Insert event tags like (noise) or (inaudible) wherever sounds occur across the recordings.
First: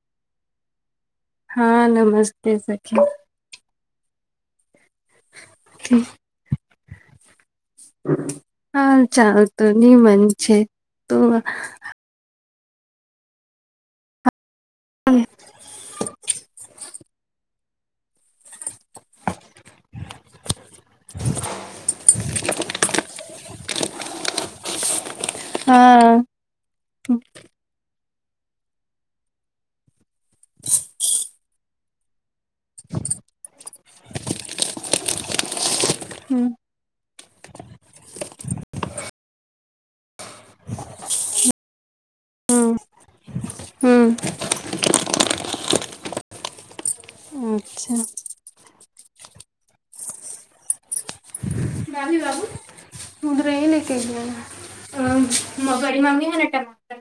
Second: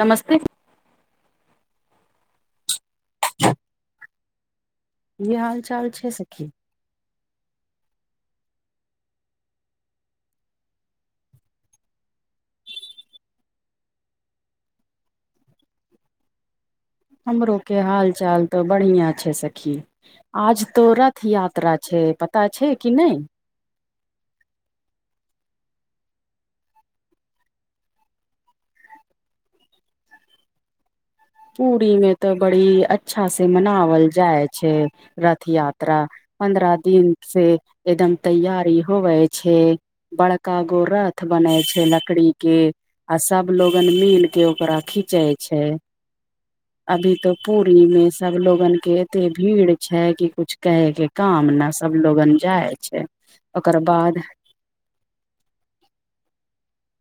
नमस्ते हँ नमस्ते सखी की हाल चाल की छै सखी। हाल चाल तऽ नीमन छै तोहर (inaudible) हमरो के हाल चाल तऽ बढ़ियाँ छै सखी आज तो रथ यात्रा छै पता छै कि नय हँ (inaudible) पूरी मे तऽ बड़ी अच्छा से मनावल जाय छै रथ यात्रा पन्द्रह दिन से एकदम तैयारी होवै छै। बड़का गो रथ बनै छै लकड़ी के आ सब लोगन मिल के ओकरा खीचै छै। अभी तो पूरी अच्छा मे सब लोगन के एत एते भीड़ छै कि कुछ कहे के काम न सब लोगन जाय छै। (unintelligible) बड़ी ओकर बाद मम्मी है ने टमाटर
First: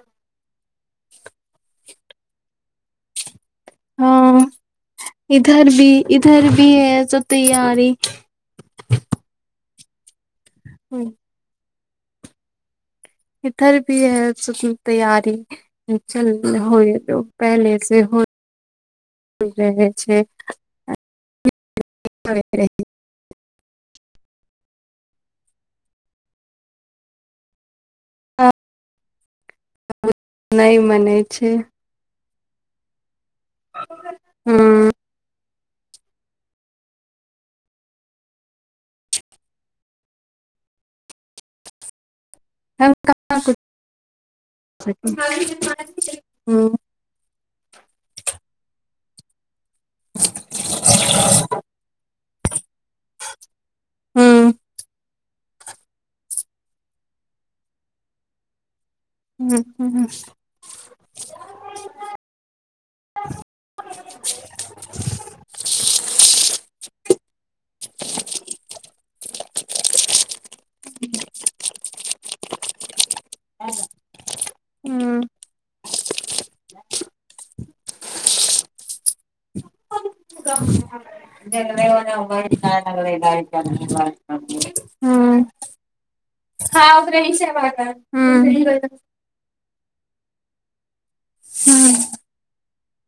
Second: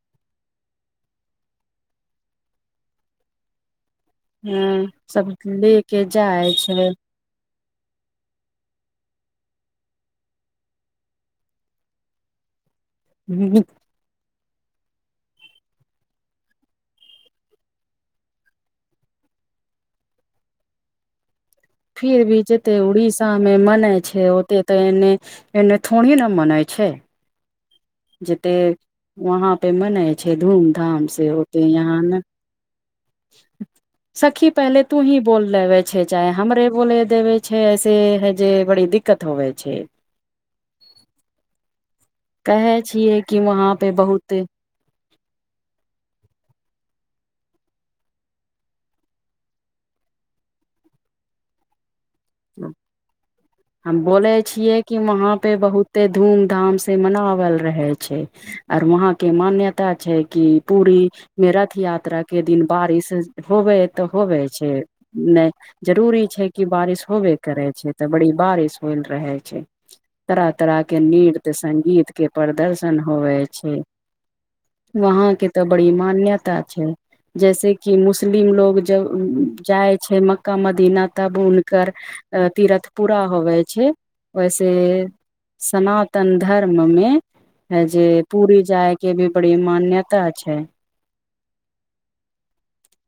हँ अ सब इधर ले भी के इधर जाइ भी छै एसो तैयारी हुँ (inaudible) इधर भी है सब तैयारी चल होइ जैतौ पहले से हो रहै छै। फिर भी जेते उड़ीस सामे मनै छै ओत तऽ एने एने थोर ही न मनै छै। जेते वहाँ पे मनै छै धूम नहि धाम मनै से छै होते यहाँ आन सखी हँ पहले तू ही बोल लेबे छै चाहे हमरे बोले देवे छै ऐसे है जे बड़ी दिक्कत होवै छै। कहै छियै कि वहाँ पे बहुते। (unintelligible) हँ हम बोले ह छियै कि वहाँ पे बहुत ते धूम धाम से मनावल रहै छै आओर वहाँ के मान्यता ह छै की पूरी मे रथ यात्रा के दिन बारिश होबै तऽ होबै छै नय जरूरी छै कि बारिश होबे करै छै तऽ बड़ी बारिश होइल रहै छै। तरह तरह के नृत्य संगीत के प्रदर्शन दर्शन होवे छै वहाँ के तऽ बड़ी मान्यता छै जैसे कि मुस्लिम लोग जब जाय छै मक्का ह मदीना तब उन जेलबैना बारिश आय तीर्थ लगलै पूरा होवै गाड़ी छै बारिश वैसे हूँ सना तन धर्म मे जे पूरी हूँ जाय के भी बड़ी मान्यता छै। हुँ (inaudible)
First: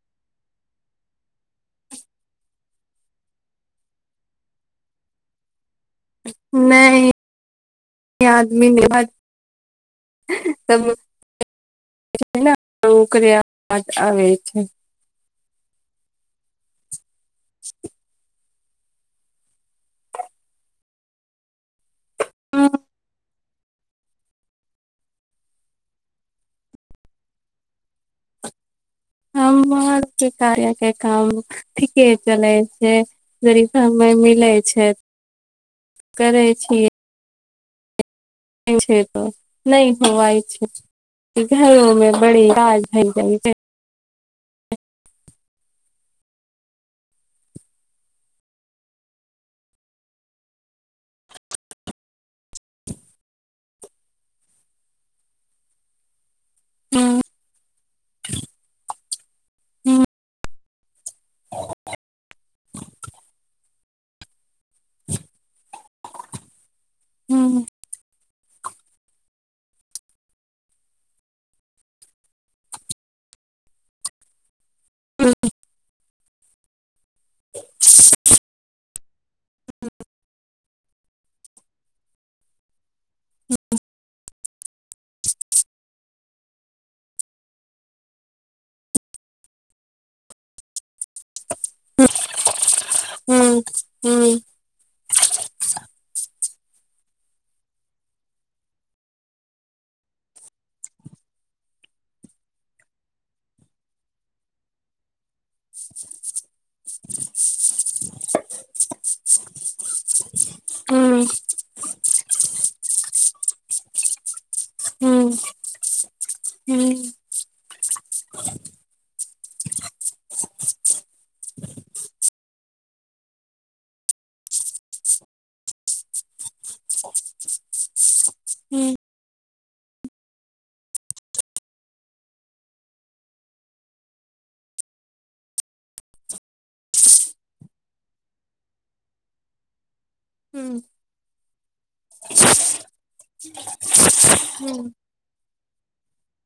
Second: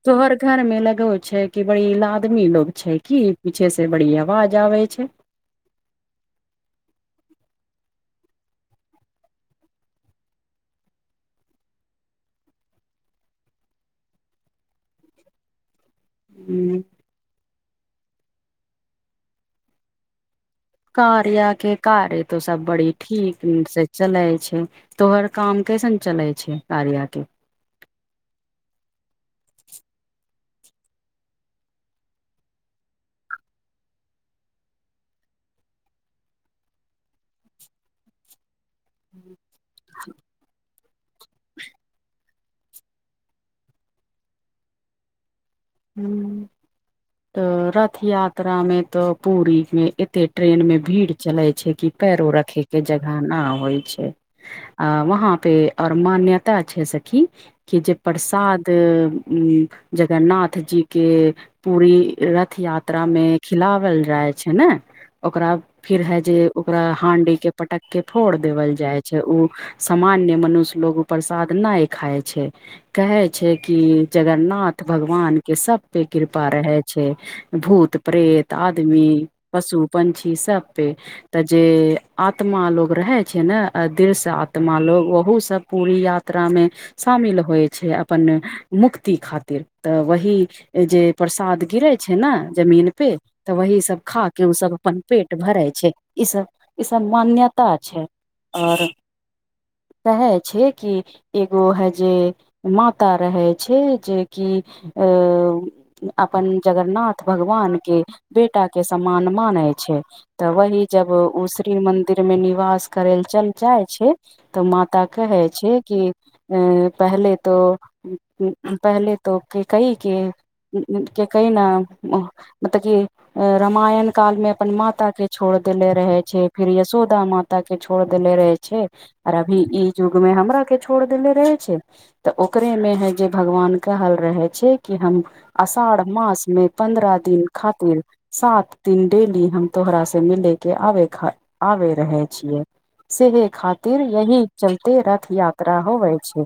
तोहर घर मे लगो छै कि बड़ी लादमी लोग छै की पीछे से बड़ी अवाज आबै छै। नय आदमी नय (inaudible) ओ ओकरे आ (unintelligible) आबै छै। हूँ कारया के कार्य तो सब बड़ी ठीक से चलै छै तोहर काम कैसन चलै छै कार्या के हमर के कार्या के काम ठीके चले छै जरी समय मिलै छै करै छिये नहि होवइ छै घरो मे बड़ी काज (unintelligible) भइ जाइ छै हूँ त रथ यात्रा मे तऽ पूरी मे एते ट्रेन मे भीड़ चले छै क पैरो रखे के जगह न होइ छै अ वहाँ पे आऔर मान्यता छै हूँ सखी कि जे प्रसाद हूँ जगन्नाथ ' रथ जी के पूरी रथ यात्रा मे खिलावल जाइ छै ने, ओकरा फिर है जे ओकरा हांडी के पटक के फोड़ देवल जाय छै ऊ सामान्य मनुष्य लोग ऊ प्रसाद नहि खाय छै कहै छै कि जगन्नाथ हूँ भगवान के सब पे कृपा रहै छै भूत प्रेत आदमी पशु पंक्षी सब पे तऽ जे आत्मा लोग रहे छै ने दिल से आत्मा लोग ओहसँ पूरी यात्रा यात्रामे शामिल होइ छै अपन मुक्ति खातिर तऽ व ही जे प्रसाद गिरे छै ने जमीन पर पे तऽ हूँ वहि सब खा हूँ के ओ सब अपन पेट भरै छै ई सब ई सब मान्यता छै आओर कहै छै कि एगो हे जे माता रहै छै जेकि अपन जगरनाथ भगवान के बेटा के सम्मान माने छै तऽ वही जब हूँ ओ श्री मंन्दिर मे निवास करै लए चल जाइ छै तऽ माता हूँ कहै छै कि अ हूँ पहले त पहले त केकई के के (unintelligible) कहि न मतब की रामायण काल में अपन माता के छोड़ देेले रहे छै फिर यशोदा माता ता के छोड़ देेले रहे छै हूँ आर अभी ई युग मे हमरा के छोड़ देेले रहे छै तऽ ओकरेमे है जे भगवान कहल रहै छै कि हम अषाढ़ मास मे पन्द्रह दिन खातिर सात दिन डेली हम तोहरा से मिले के हँ आबे खा आबे रहे छियै सेहे खातिर यहि तऽ चलते रथ यात्रा होवे छै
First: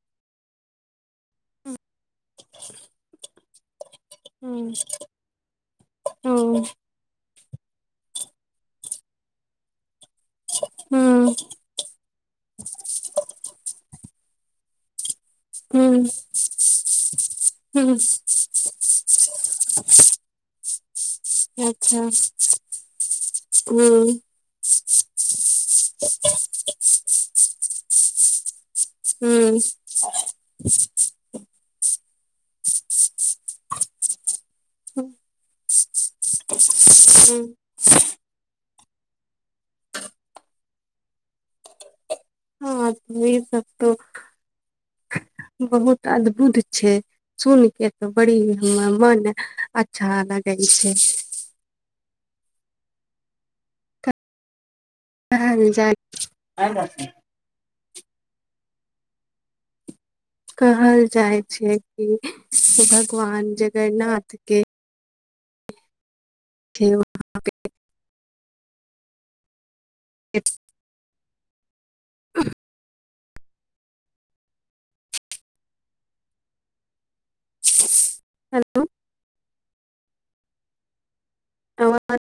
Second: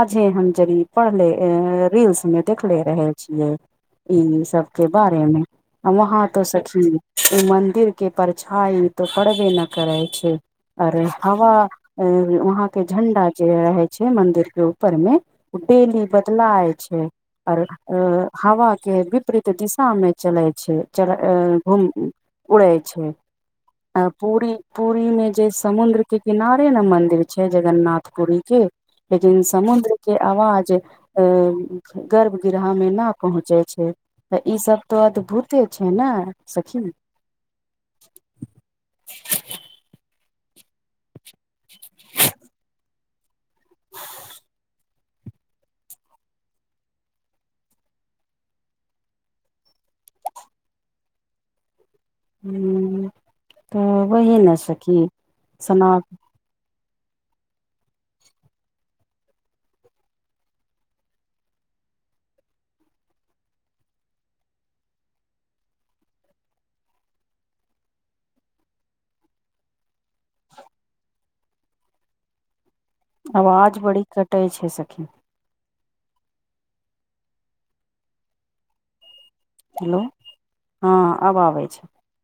आजे हम जद पढ़ले अ रील्स मे देखले रहे छियै इ ई सब के बारे मे ' आ वहा तो सखी ओ मंदिर के परछाई तो परबे न करै छै। आर आ वा वहां के झंडा जे रहे छै मंदिर के ऊपर मे डेली बदलाय छै आर अ हवा के विपरीत दिशा मे चले छै चल अ घुम उड़े छै अ पूरी ' पुरी मे जे समुद्र के किनारे ने मंदिर छै जगन्नाथ पुरी के लेकिन समुद्र के आवाज अ गर्भ गिरह मे न पहुँचे छै तऽ ई सब तो अद्भुते छै ने सखी (unintelligible) हँ ई सब (unintelligible) बहुत अद्भुत छै। सुन के तऽ बड़ी मन अच्छा लगै छै हुँ तऽ वही ने सखी अ ज सना (inaudible) कहल जाय छै कि भगवान जगरनाथ के (unintelligible) एपस (unintelligible) अ (unintelligible) आवाज बड़ी कटै छै सखी (unintelligible) हेलो हेलो हँ अब आबै छै (unintelligible) तव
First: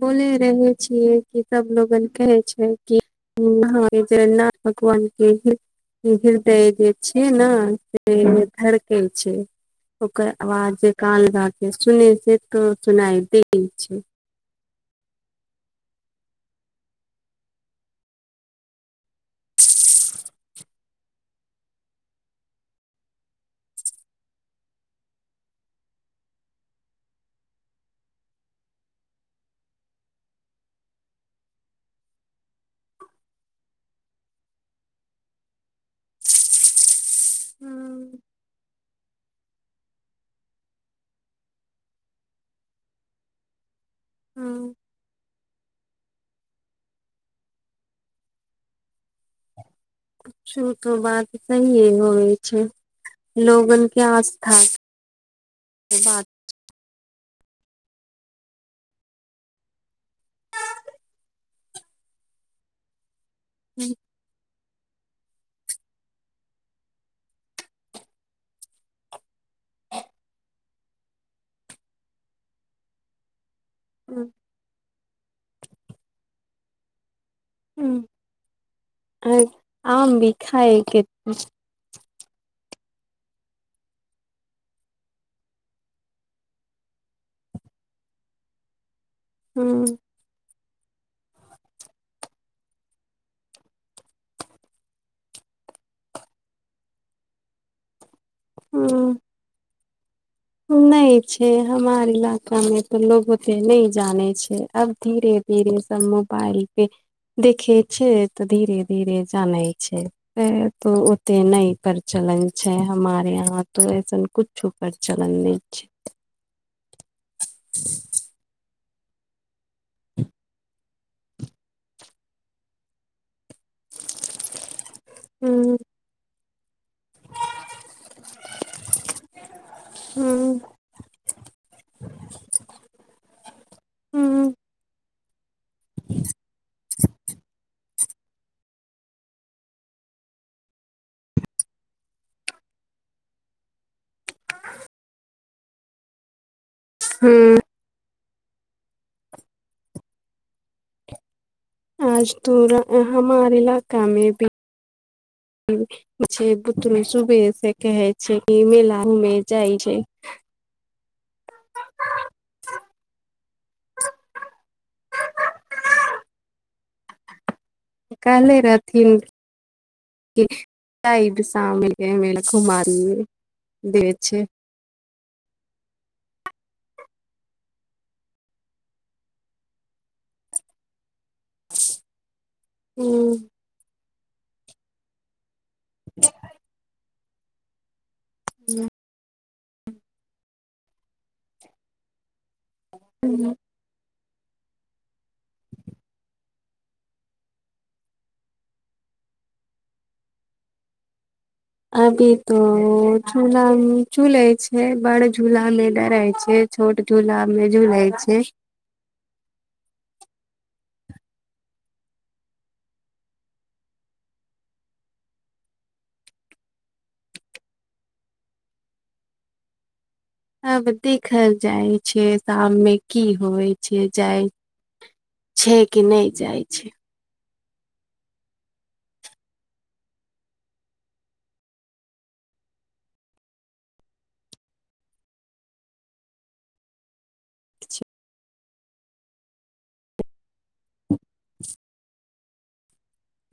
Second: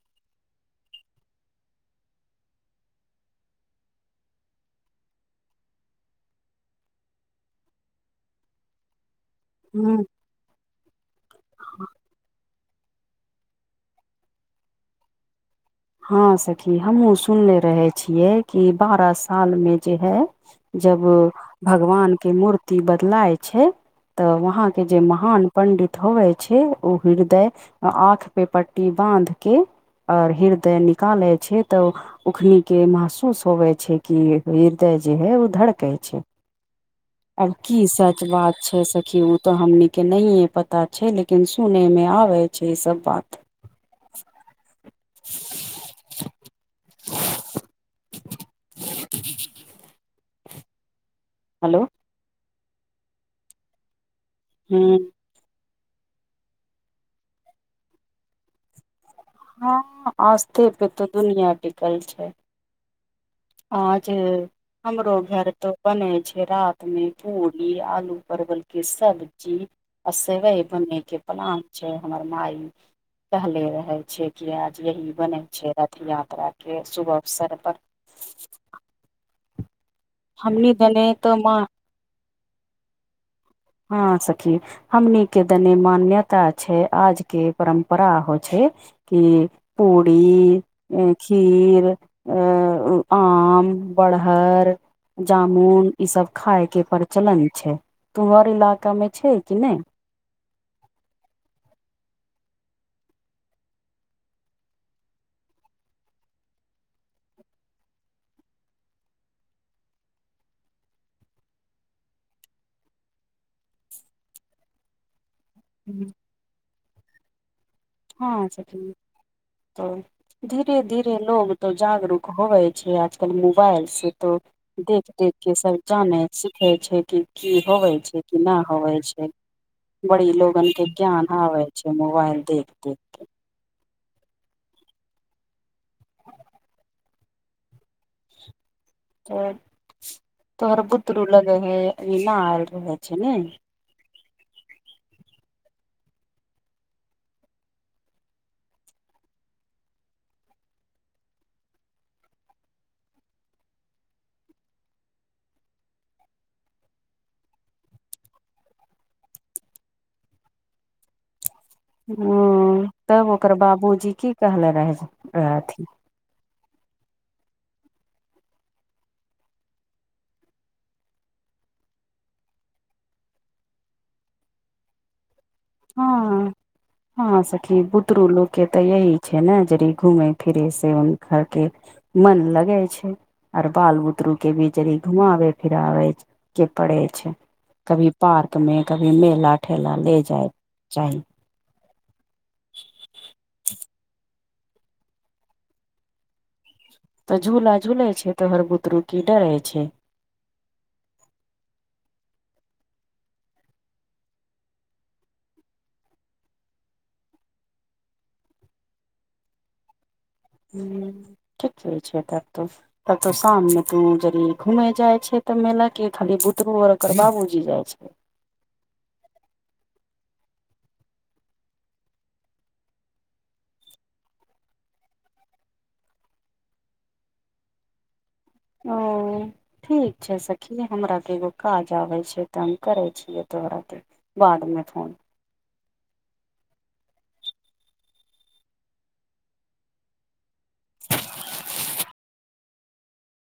बोले रहे छियै कि सब लोगन कहे छै ह हँ जेना (unintelligible) भगवानके ह हृदय जे छिये ने से धड़कै छै हूँ ओकर आवाज जे कान लाके सुन छै तो सुनाई दे छै। हँ सखी हमहूँ सुनले रहे छियै कि बारह साल मे जे है। जब भगवानके मूर्ति बदलाय छै तऽ वहां के जे महान पंडित होवे छै ऊ हृदय आँख पे पट्टी बाँध के आर हृदय निकालै छै तऽ उखन के महसूस होबे छै कि हृदय जे है ओ धड़कै छै, अब की सच बात छै सखी ऊ तऽ हमनिक के नहि पता छै लेकिन सुनय मे आबे छै ई सब बात हँ (inaudible) श त बात सहए हेलो होइ छै लोगन क आस्थाक हूँ बात (inaudible) हँ आस्थे पे तो दुनिया टिकल छै। आ जे हमरो घर तो बनेै छै रात मे पूरी आलू परवल के सब्जी। अ सेवे बने के पलान छै हमर माय हले रहे रहे छै हूँ कि आज यही बन छै रथ यात्रा के शुभ अवसर पर आम भी हमनी खायके दने तो माँ हँ सखी। हमनी के देने मान्यता छै आज के परम्परा हो छै के भर ह (unintelligible) पी खीर अ आम बड़हर जामुन ई सब खाय के प्रचलन छै उम्हर इलाका मे ह छै कि नहि नहि छै हमार इलाका मे तऽ लोग ओते नहि जाने छै अब धीरे धीरे धीरे सब मोबाइल पे देखे छै तऽ धीरे धीरे जाने छै तो ओते न प्रचलन छै हमारे यहाँ तो ऐसन कुछो पर चलन नहि छै, हू हँ सखी तो धीरे धीरे लोग तो जगरूक होवै छै आज कल मोबाइल से तो देख देख के हूँ सब जानै सिखे छै कि की होवै छै कि न होवै छै। बड़ी हूँ लोगनके ज्ञान आबै छै मोबाइल देख देख के हुँ (inaudible) तऽ तोहर बुतरू लगै इना आयल रहै छै ने। हुँ आज तु रा हमार इलाका मे भी छै बुत्रू शुभे से कहे छै कि मेला घूमे जाइ छै। ओ तब ओकर बाबूजी की कहले रहे रहथिन कहले रहथिन। (unintelligible) साम मिलके घुमालिये दे छै हँ हँ सखी बुदरु लोग के तऽ यही छै ने जरि घुमे फिरे से खर के मन लगै छै ह आर बाल बुतरु के भी जड़ी घुमाबे फिराबै के पड़ै छै कभी पार्कमे कभी मेला ठेला ले जाइक चाही हुँ (inaudible) तऽ झूला झूलै छै तहर बुतरु की डरै छै। अभी तो झूला चूलै छै बड़ झूला मे डरै छै। छोट झूला मे झूलै छै। हुँ ठीके छै तब तू तब तो शाम मे तू जरि घूमे जाइ छै तऽ मेला के खाली बुतरू आर ओकर बाबूजी जाइ छै आब देखल जाय छै शाम मे की होवै छै जाय छै की नय जाइ छै। ओ ठीक छै सखी हमराके एगो काज आबै छै तऽ हम करै छिय तोहरा के बाद मे फोन। (inaudible)